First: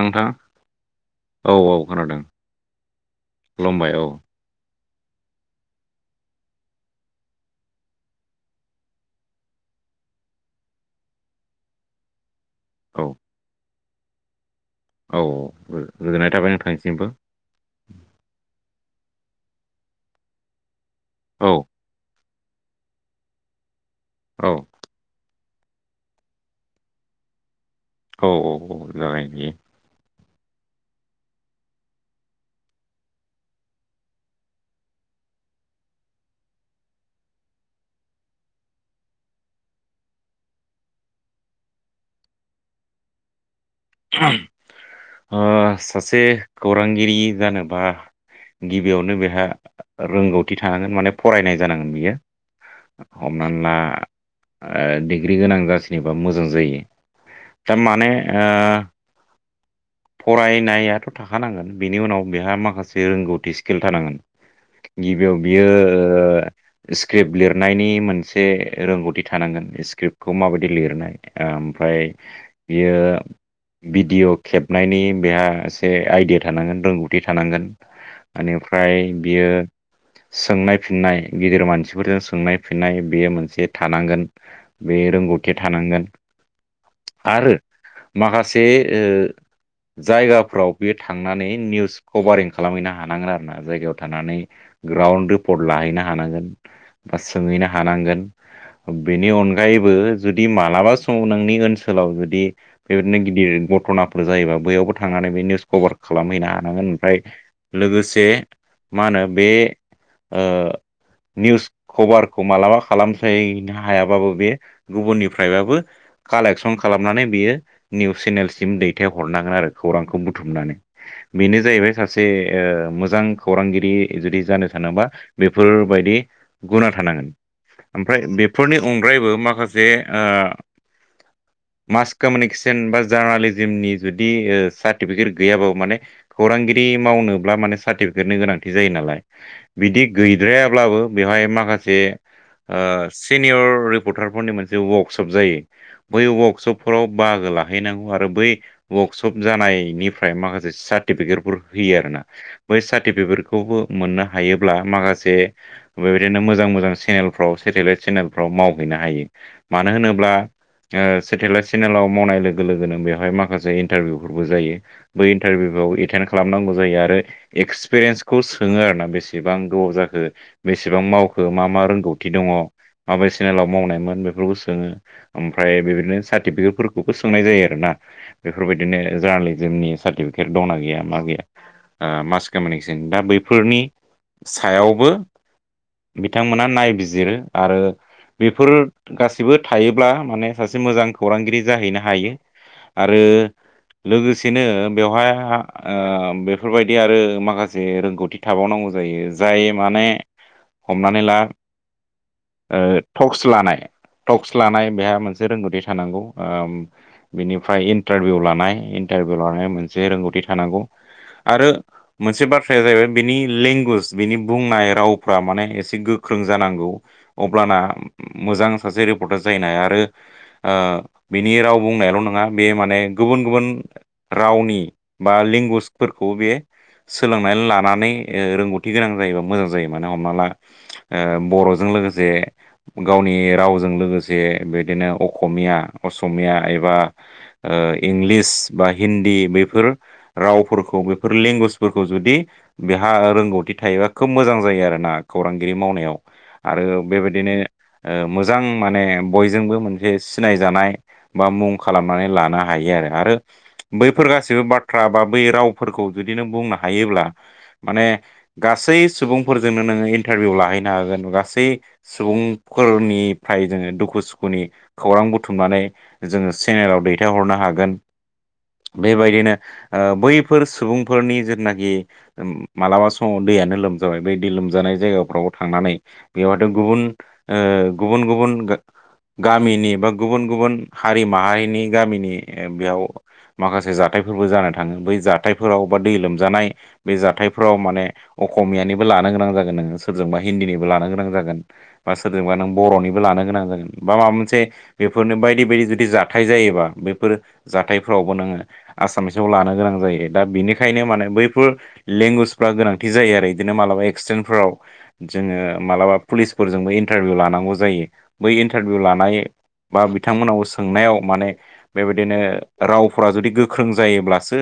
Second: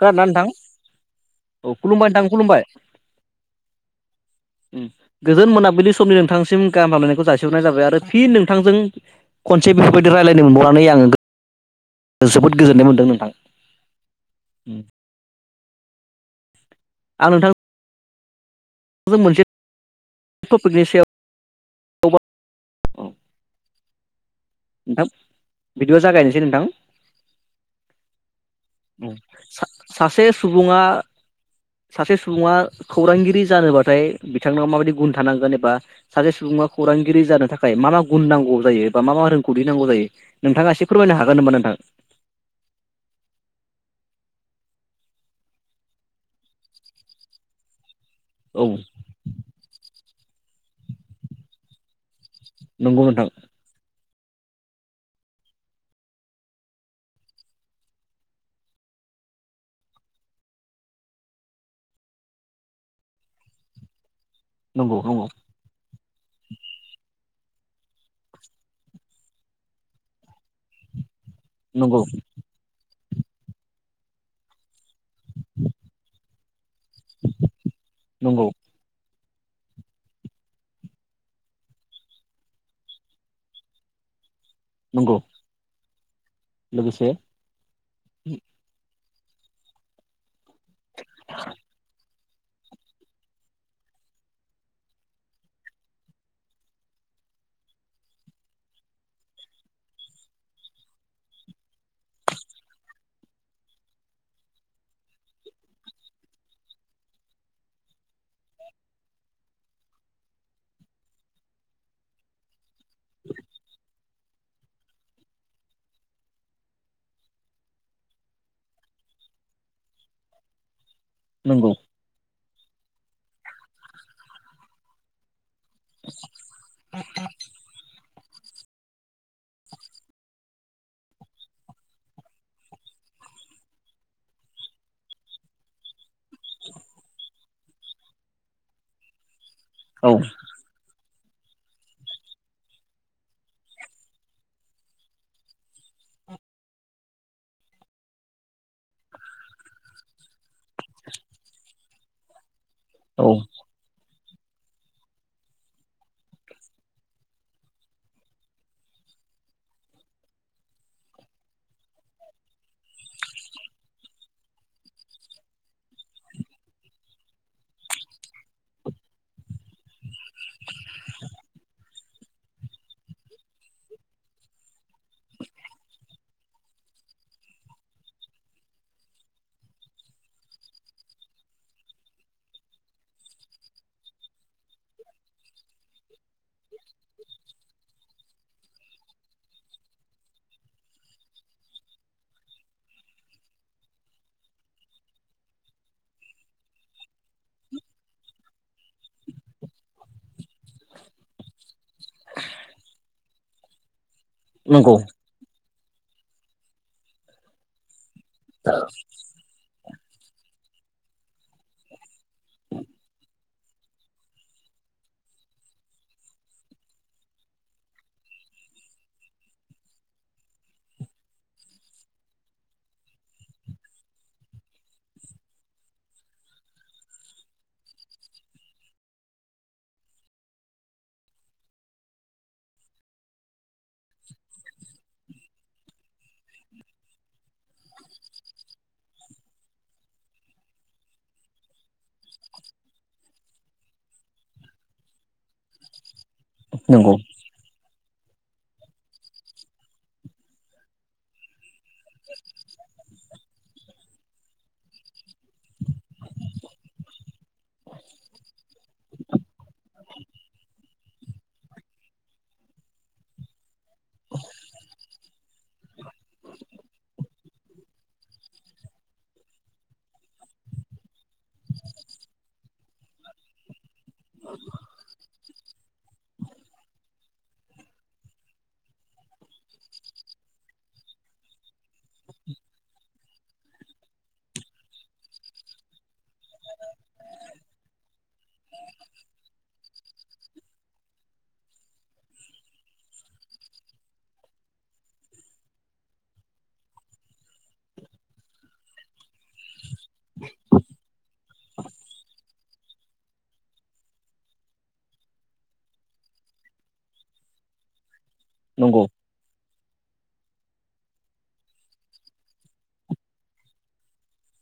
खना नोंथां औ खुलुमबाय नोंथां खुलुमबाय खुलुमबाय औ गोजोन मोनाबिलि समनि नोंथांसिम गाहाम हामलायनायखौ जासिहरनाय जाबाय आरो फिन नोंथांजों खनसे बेफोरबायदि रायज्लायनो मोनबावनानै आङो जोबोद गोजोननाय औ मोनदों नोंथां। औ औ गोजोननाय थाबाय नोंथांनिसिमबो। आं नोंथां जों मोनसे टपिकनि सायाव औ औ नोंथां बिदिबा जागायनोसै नोंथां औ औ औ जागोन बियो सासे सुबुङा सासे सुबुङा खौरांगिरि जानोबाथाय बिथांनाव माबायदि गुन थानांगोन एबा सासे सुबुङा खौरांगिरि जानो थाखाय मा मा गुन नांगौ जायो बा मा मा रोंगौथि नांगौ जायो नोंथाङा ए फोरमायनो हागोन नामबा नोंथां सासे खौरांगिरि जानोबा औ गिबियावनो बेहा रोंगौथि थानांगोन माने फरायनाय जानांगोन बियो नंगौ नोंथां हमनानै ला ओ डिग्रि गोनां जासिनोबा मोजां जायो दा माने ओ ज [inaudible] फरायनायाथ' थाखानांगोन बिनि उनाव बेहा माखासे रोंगौथि स्किल थानांगोन नंगौ नंगौ गिबियाव बियो स्क्रिप्ट लिरनायनि मोनसे रोंगौथि थानांगोन स्क्रिप्टखौ माबायदि लिरनाय नंगौ ओमफ्राय बियो भिडिय' खेबनायनि बेहा एसे आइडिया थानांगोन रोंगौथि थानांगोन नंगौ मान फओम्रफ्राय बियो सोंनाय फिननाय गिदिर मानसिफोरजों सोंनाय फिननाय बेयो मोनसे थानांगोन बे नंगौ रोंगौथिया थानांगोन लोगोसे आरो माखासे ओ जायगाफ्राव बेयो थांनानै निउस कभारिं खालामहैनो हानांगोन आरो ना जायगायाव थानानै ग्राउन्ड रिपर्ट लाहैनो हानांगोन बा सोंहैनो हानांगोन बेनि अनगायैबो जुदि मालाबा समाव नोंनि ओनसोलाव जुदि बेबायदिनो गिदिर घथ'नाफोर जायोबा बैयावबो थांनानै बे निउस कभार खालामहैनो हानांगोन ओमफ्राय लोगोसे मा होनो बे ओ निउस खबरखौ मालाबा खालामसायनो हायाबाबो बेयो गुबुननिफ्रायबाबो कालेकसन खालामनानै बियो निउस चेनेलसिम दैथायहरनांगोन आरो खौरांखौ बुथुमनानै बेनो नंगौ जाहैबाय सासे मोनसे ओ मोजां खौरांगिरि जुदि जानो थानोबा बेफोरबायदि गुना थानांगोन ओमफ्राय बेफोरनि अनग्रायैबो मखासे ओ मास कमिउनिकेसन बा जार्नालिजिमनि जुदि सार्टिफिकेट गैयाबाबो माने खौरांगिरि मावनोब्ला माने सार्टिफिकेटनि गोनांथि जायो नालाय बिदि औ गैद्रायाब्लाबो बेवहाय माखासे मोनसे ओ सिनियर रिपर्टारफोरनि मोनसे वार्कशप जायो बै वार्कशपफोरावर बाहागो लाहैनांगौ आरो बै वार्कशप जानायनिफ्राय माखासे सार्टिफिकेटफोर होयो आरो ना बै औ सार्टिफिकेटखौबो मोननो हायोब्ला माखासे बेबायदिनो मोजां मोजां सेनेलफ्राव सेटेलाइट सेनेलफ्राव मावहैनो हायो मानो होनोब्ला ओ सेटेलाइट सेनेलाव मावनाय लोगो लोगो लोगोनो बेवहाय माखासे इन्टारभिउफोरबो जायो बै इन्टारभिउफ्राव एटेन्ड खालामनांगौ जायो। आरो एक्सपिरियेन्सखौ सोङो आरो ना बेसेबां गोबाव जाखो बेसेबां मावखो मा मा रोंगौ। थि दङ माबे सेनेलाव मावनायमोन बेफोरखौ सोङो। ओमफ्राय बेबायदिनो सार्टिफिकेट फोरफोरखौबो सोंनाय जायो आरोना बेफोरबायदिनो जार्नालिजिमनि सार्टिफिकेट दंना गैया मा गैया आ मास कमिउनिकेसन दा बैफोरनि सायावबो बिथांमोना नायबिजिरो आरो बेफोर गासिबो थायोब्ला माने सासे मोजां खौरांगिरि जाहैनो हायो आरो लोगोसेनो बेवहाय आ आ बेफोरबायदि आरो माखासे रोंगौथि थाबावनांगौ जायो जाय माने हमनानै ला ओ टक्स लानाय टक्स लानाय नंगौ बेहा मोनसे रोंगौथि थानांगौ ओम बिनिफ्राय इन्टारभिउ लानाय इन्टारभिउ लानाय मोनसे रोंगौथि थानांगौ। आरो मोनसे बाथ्राया जाहैबाय बेनि लेंगुवेज बिनि बुंनाय रावफ्रा माने एसे गोख्रों जानांगौ। अब्लाना मोजां सासे रिपर्टार जायैनो हायो आरो ओ बिनि राव बुंनायल' नङा बे माने गुबुन गुबुन रावनि बा लेंगुवेजफोरखौ बे सोलोंनानै लानानै ओ रोंगौथि गोनां जायोबा मोजां जायो। मानो हमना ला ओ बर'जों लोगोसे गावनि रावजों लोगोसे बिदिनो अखमिया असमिया एबा ओ इंलिस बा हिन्दी बैफोर रावफोरखौ बेफोर लेंगुवेजफोरखौ जुदि बेहा रोंगौथि थायोबा खोब मोजां जायो आरोना खौरांगिरि मावनायाव। आरो नंगौ बेबादिनो ओ मोजां माने बयजोंबो मोनसे सिनायजानाय बा मुं खालामनानै लानो हायो आरो आरो बैफोर गासिबो बाथ्रा बा बै रावफोरखौ जुदि नों बुंनो हायोब्ला माने गासै सुबुंफोरजोंनो नोङो इन्टारभिउ लाहैनो हागोन गासै सुबुंफोरनिफ्राय जोङो दुखु सुखुनि खौरां बुथुमनानै जोङो चेनेलाव दैथायहरनो हागोन। बेबायदिनो ओ बैफोर सुबुंफोरनि जिथुनाखि मालाबा समाव दैयानो लोमजाबाय बै दै लोमजानाय जायगाफ्राव थांनानै बेयावहाथ' गुबुन ओ गुबुन गुबुन गा-गामिनि बा गुबुन गुबुन हारि माहारिनि गामिनि बेयाव माखासे जाथायफोरबो जानो थाङो बै जाथायफोराव बा दै लोमजानाय बे जाथायफोराव माने अख'मियानिबो लानो गोनां जागोन नोङो सोरजोंबा हिन्दीनिबो लानो गोनां जागोन। बा सोरजोंबा नों बर'निबो लानो गोनां जागोन बा माबा मोनसे बेफोरनो बायदि बायदि जुदि जाथाय जायोबा बैफोर जाथायफोरावबो नोङो आसामिसाव लानो गोनां जायो दा बिनिखायनो माने बैफोर लेंगुवेजफ्रा गोनांथि जायो आरो इदिनो मालाबा एक्सिदेनफ्राव जोङो मालाबा पुलिसफोरजोंबो इन्टारभिउ लानांगौ जायो। बै इन्टारभिउ नंगौ लानाय बा बिथांमोननाव सों सोंनायाव माने बेबायदिनो रावफ्रा जुदि गोख्रों जायोब्लासो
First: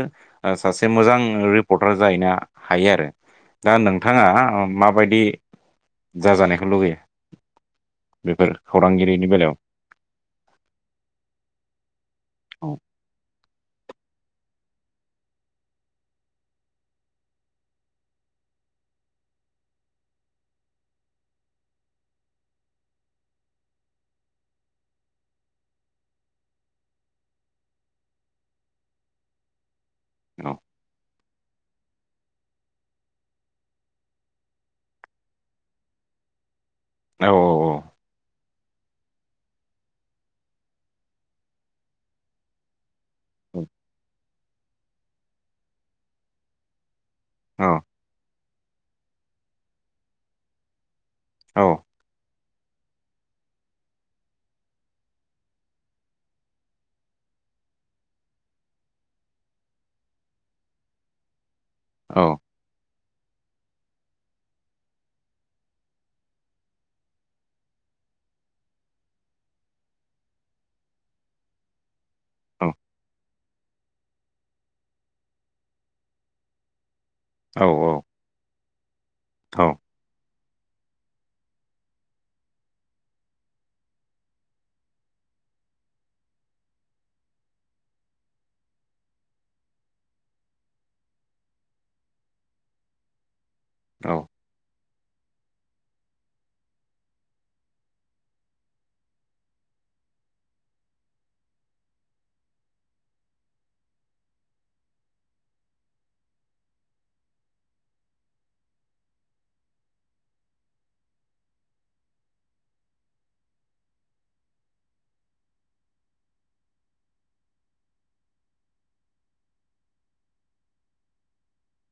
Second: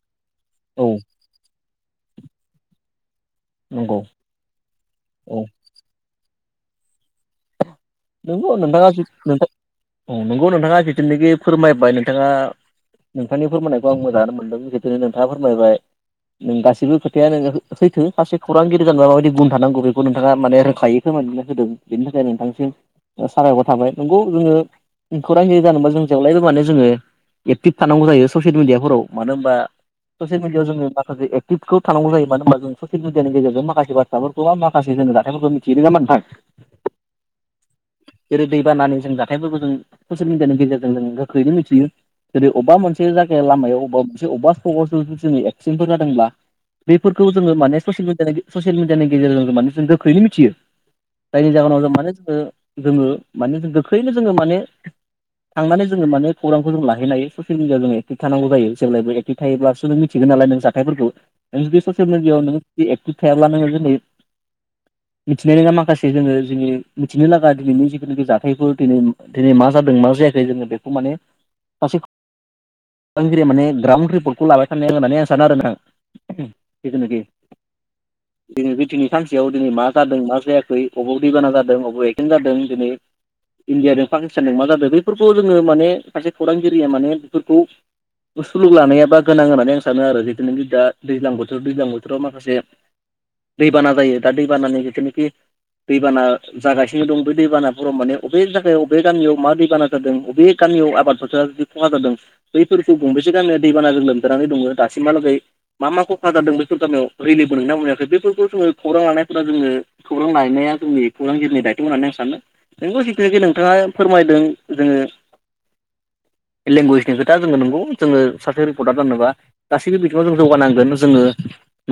ओ औ सासे मोजां रिपर्टार जाहैनो हायो आरो। दा नंगौ नोंथाङा माबायदि औ जाजानायखौ लुगैयो? बेफोर नोंगौ नोंथाङा खौरांगिरिनि बेलायाव नोंथां नंगौ नोंथाङा जिथुनाखि फोरमायबाय नोंथाङा औ नोंथांनि फोरमायनायखौ आं मोजाङानो मोनदों जिथुनो नोंथाङा फोरमायबाय नों गासिबो खोथाया नोङो हैैथो सासे खौरांगिरि जानोबा माबायदि गुन थानांगौ बेखौ नोंथाङा माने रोंखायो। फोरमायफिनना होदों बेनि थाखाय नोंथांसिम साबायखर थाबाय। नोंगौ जोङो खौरांगिरि जानोबा जों जेब्लायबो माने जोङो एक्टिभ थानांगौ जायो ससियेल मिडियाफोराव। मानो होनबा ससियेल औ मिडियाआव जोंङो माखासे टि खौ थांनांगौ जायो मानो होनबा जों ससियेल मिडियानि गेजेरजों माखासे बाथ्राफोरखौ बा माखासे जों जाथाइफोरखौ मिथियो नङा होनबा नोंथां? औ औ औ जेरै दैबानानि जों जाथाइफोरखौ जों ससियेल मिडियानि गेजेरजों जों गोख्रैनो मिथियो जेरै अबेबा मोनसे बिदिनो जायगाया लामायाव अबेबा मोनसे अबेबा फोर जोङो एक्सिडेन्टफोर जादोंब्ला बेफोरखौ जोङो माने औ सयेल मिदिया-ससियेल मिडियानि गेजेरजों माने जों गोख्रै मिथियो। जायनि औ जाहोनाव जों माने जो-जोङो माने गोख्रैनो जोङो माने थांनानै जोङो माने खौरांखौ जों लाहैलायो ससियेल मिडीयाआव जों एक्टिभ थानांगौ जायों। जेब्लायबो थायोब्लासो नों मिथिगोन नालाय नों जाथायफोरखौ। नों जुदि ससियेल औ मिडियायाव नोङो एक्टिभ थायाब्ला नोङो जोंनि, मिथिनाय नङा माखासे जोङो जोंनि मिथिनो लागा दिनैनि जिखुननाखि जाथायफोर दिनै, दिनै मा जादों मा जायाखै जोङो बेखौ माने सासे औ। फोरोंगिरिया माने ग्राउन्ड रिपर्टखौ लाबाय थानो होननानै आं सानो आरो नोंथां। जिथुनाखि औ औ। दिनै जथिनि सानसेयाव औ दिनै मा जादों मा जायाखै अबाव दैबाना जादों अभाव बेनो जादों दिनै इण्डियाजों पाकिस्तानजों मा जादों बफोरखौ जोङो माने सासे खौरांगिरिया माने बेफोरखौ सुलुग लानायाबा गोनां होननानै आं सानो आरो जिथुनोखि दा दैज्लां बोथोर, दैज्लां बोथोराव माखासे दैबाना औ जायो दा दैबानानि जिथुनोखि दैबाना जागासिनो दं बे दैबानाफोराव माने बबेनि थाखाय बबे गामियाव मा दैबाना जादों बे गामियाव आबाद फोथारा जुदि खहा जादों बैफोरखौ गंबेसे गामिया दैबाना लोमजानानै दङ दासिमहालागै मा मा खहा जादों बेफोर गामियाव रैललिबोनाय नना मोनैयाखै बेफोरखौ जोङो खौरां लानायफोरा जोङो खौरां लानायनाया जोंनि खौरांगिरिनि दाय होननानै आं सानो। नोंखौ जिथुनिखि नोंथाङा फोरमायदों जोङो लेंगुवेजनि खोथा जोङो नगौ। जोङो सासे रिपर्टार जानोबा गासैबो बिथिङाव जों जौगानांगोन। जोङो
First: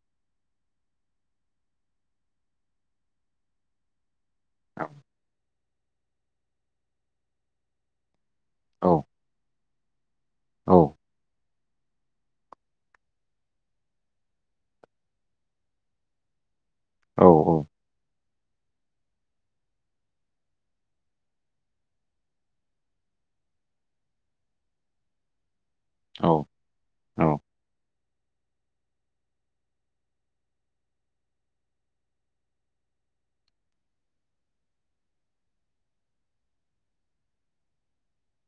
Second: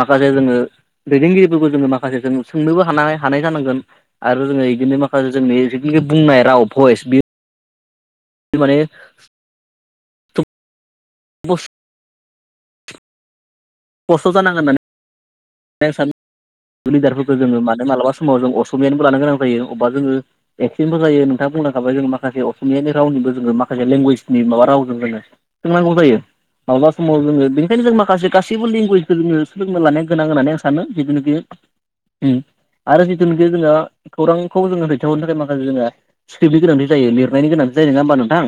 माखासे जोङो दैदेनगिरिफोरखौ जोङो माखासे जों सोंनोबो हानाय हानाय जानांगोन आरो जोङो बिदिनो माखासे जोंनि बि बुंनाय राव भयस बि माने औ औ। बस खस्थ' जानांगोना होननानै स लिदारफोरखौ जोङो मानो मालाबा समाव जों असमियानिबो लानो गोनां जायो। अबेबा जोङो एक्सेन्टबो जायो नोंथाङा बुंलांखाबाय जों माखासे असमियानि रावनिबोङो माखासे लेंगुवेजनि माबा रावजों जोङो सोंनांगौ जायो मा्लाबा समाव औ जोङो बेनिखायनो जों माखासे गासैबो लेंगुवेजखौ जोङो सोलोंनो लानाया गोनां होननानै आं सानो जिथुनोखि आरो जिथुनोखि जोङो खौरांखौ जोङो दैथाहरनो थाखाय माखासे जोङो सिक्रिप्टनि गोनांथि जायो। लिरनायनि गोनांथि जायो। नङा होमबा नोंथां?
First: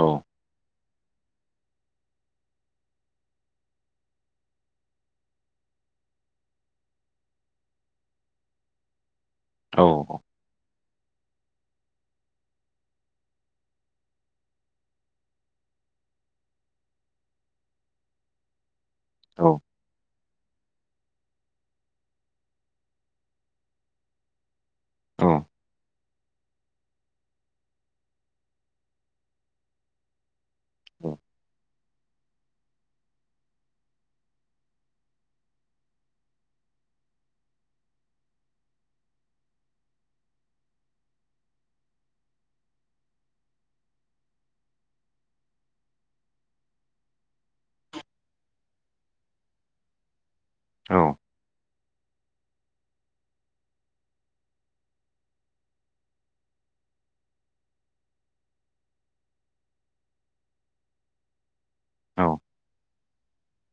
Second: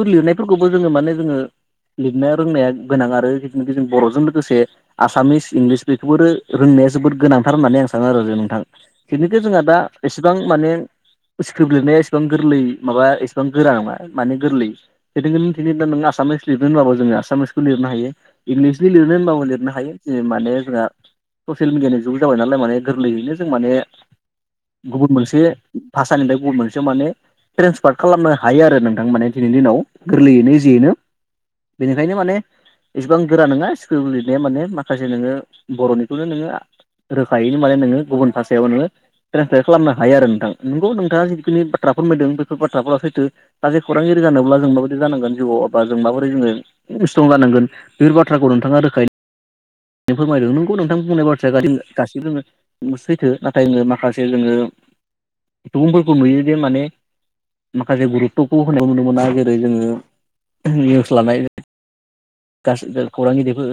औ लिरनाय फोरफोरखौबो जोङो माने जोङो लिरनो रोंनाया गोनां आरो जिथुनोखि जों बर'जों लोगोसे आसामिस इंलिस बेखौबो रोंनाया जोबोद गोनांथार होननानै आं सानो आरो नोंथां जिनोखे जोंहा दा एसेबां माने स्क्रिप्ट लिरनाया एसेबां गोरलै, माबा एसेबां गोरा नङ माने गोरलै नों आसामिस लिरनो होनबाबो जोङो आसामिसखौ लिरनो हायो इंलिसनि लिरनो होनबाबो लिरनो थायो जि माने जोंहा ससियेल मिडियानि जुग जाबाय नालाय माने गोरलैयैनो जों माने गुबुन मोनसे भाषानिफ्राय गुबुन मोनसेआव माने ट्रेन्सफार्ट खालामनो हायो आरो नोंथां माने दिननि दिनाव गोरलैयैनो जेनो बेनिखायनो माने एसेबां गोरा नङा स्क्रिप्ट लिरनाया माने माखासे नोङो बर'निखौनो नोङो रोखायैनो माने नोङो गुबुन भाषायाव नोङो ट्रेन्सलेट खालामनो हायो आरो नोंथां। नोंगौ नोंथाङा जिखिनि बाथ्राफोरमायदों बेफोर बाथ्राफोरा सैथो। सासे खौरांगिरि जानोब्ला जों माबादि जानांगोन जिउआव बा जों माबोरै जोङो स्ट्रं जानांगोन बेफोर बाथ्राखौ नोंथाङा रोखायै फोरमायदों नोंगौ नोंथां बुंनाय बाथ्रा [unintelligible] सैथो नाथाय जोङो माखासे जोङो सुबुंफोरखौ नुयोदि माने माखासे गुरुबथ'खौ होनो नुनो मोना। जेरै जोङो निउस लानाय गासै [unintelligible] खौरांगिरिफोर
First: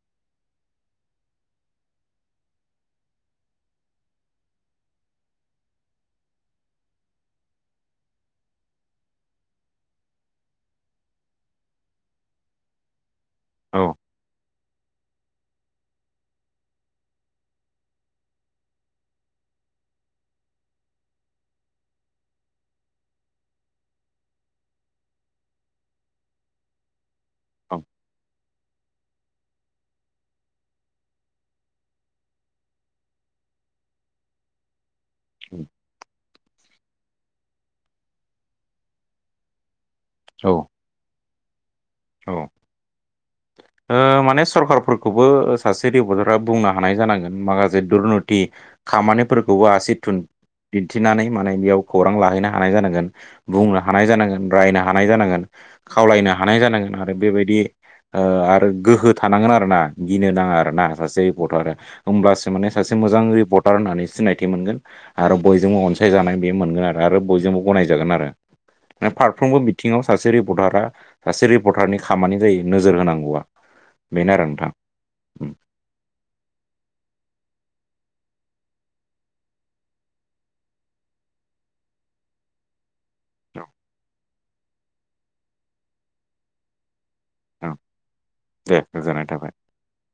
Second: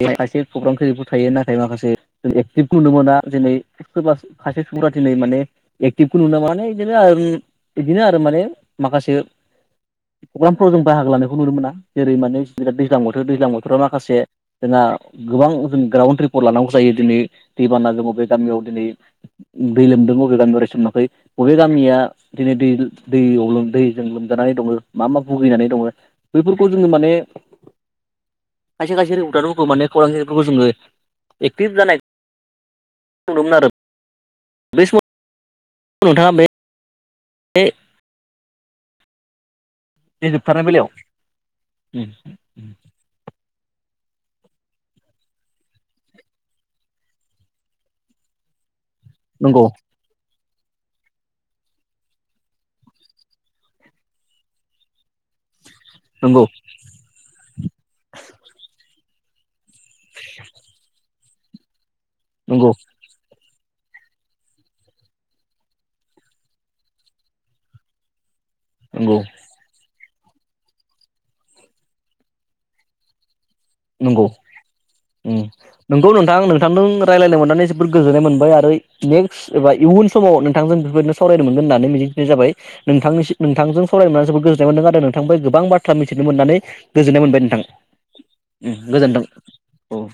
बे खायसे प्रग्रामखै जबो थायो नाथाय माखासे जों एक्टिभखौ नुनो मोना दिनै [unintelligible] माने एक्टिभखौ नु [unintelligible] इदिनो आरो माने माखासे प्रग्रामफ्राव जों बाहागो लानायखौ नुनो मोना। जेरै माने बिराद दैज्लां बोथोर दैज्लां बोथोराव माखासे जोंहा गोबां जों ग्राउन्ड रिपर्ट लानांगौ जायो। दिनै दैबाना जों अबे गामियाव दिनै दै लोमदों अबे गामियाव रेसन मोनाखै बबे गामिया दिनै दै दैयाव दैजों लोमजानानै दङो मा मा भुगिनानै दङो बेफोरखौ जोङो माने खायसे खासे रिपर्टआथ' खौ माने खौरांगिरिफोरखौ जोङो एक्टिभ जानाय नुदोंमोन आरो। बे सम नोंथाङा बे ए बे औ जोबथारनाय बेलायाव। उम औ ओ माने सरखारफोरखौबो ओ सासे रिपर्टारा बुंनो हानाय जानांगोन माखासे दुरनति खामानिफोरखौबो नंगौ आसि थुन दिन्थिनानै माने बेयाव खौरां लाहैनो हानाय जानांगोन बुंनो हानाय जानांगोन रायनो हानाय जानांगोन। खावलायनो नंगौ हानाय जानांगोन आरो बेबायदि ओ आरो गोहो थानांगोन आरो ना गिनो नाङा आरो ना सासे रिपर्टारा होमब्लासो माने नंगौ सासे मो जां रिपर्टार होननानै सिनायथि मोनगोन। आरो बयजोंबो अनसायजानाय बे मोनगोन आरो आरो बयजोंबो गनायजागोन आरो। ओ नंगौ फारफ्रोमबो बिथिङाव सासे रिपर्टारा सासे रिपर्टारनि खामानि जायो नोजोर होनां गौआ। नंगौ उम नोंगौ नोंथां नोंथांदों रायलायनो मोननानै जोबोर गोजोननाय मोनबाय आरो नेक्स्ट एबा इयुन समाव नोंथांजों बेफोरबायदिनो सावरायनो मोनगोन होननानै मिजिंथिनाय जाबाय नोंथांनिसि नोंथांजों सावरायनो मोनना जोबोद गोजोननाय मोनदों। आरो नोंथांनिफ्राय गोबां बाथ्रा मिथिनो मोननानै गोजोननाय मोनबाय। नों थां औ दे गोजोननाय थाबाय औ।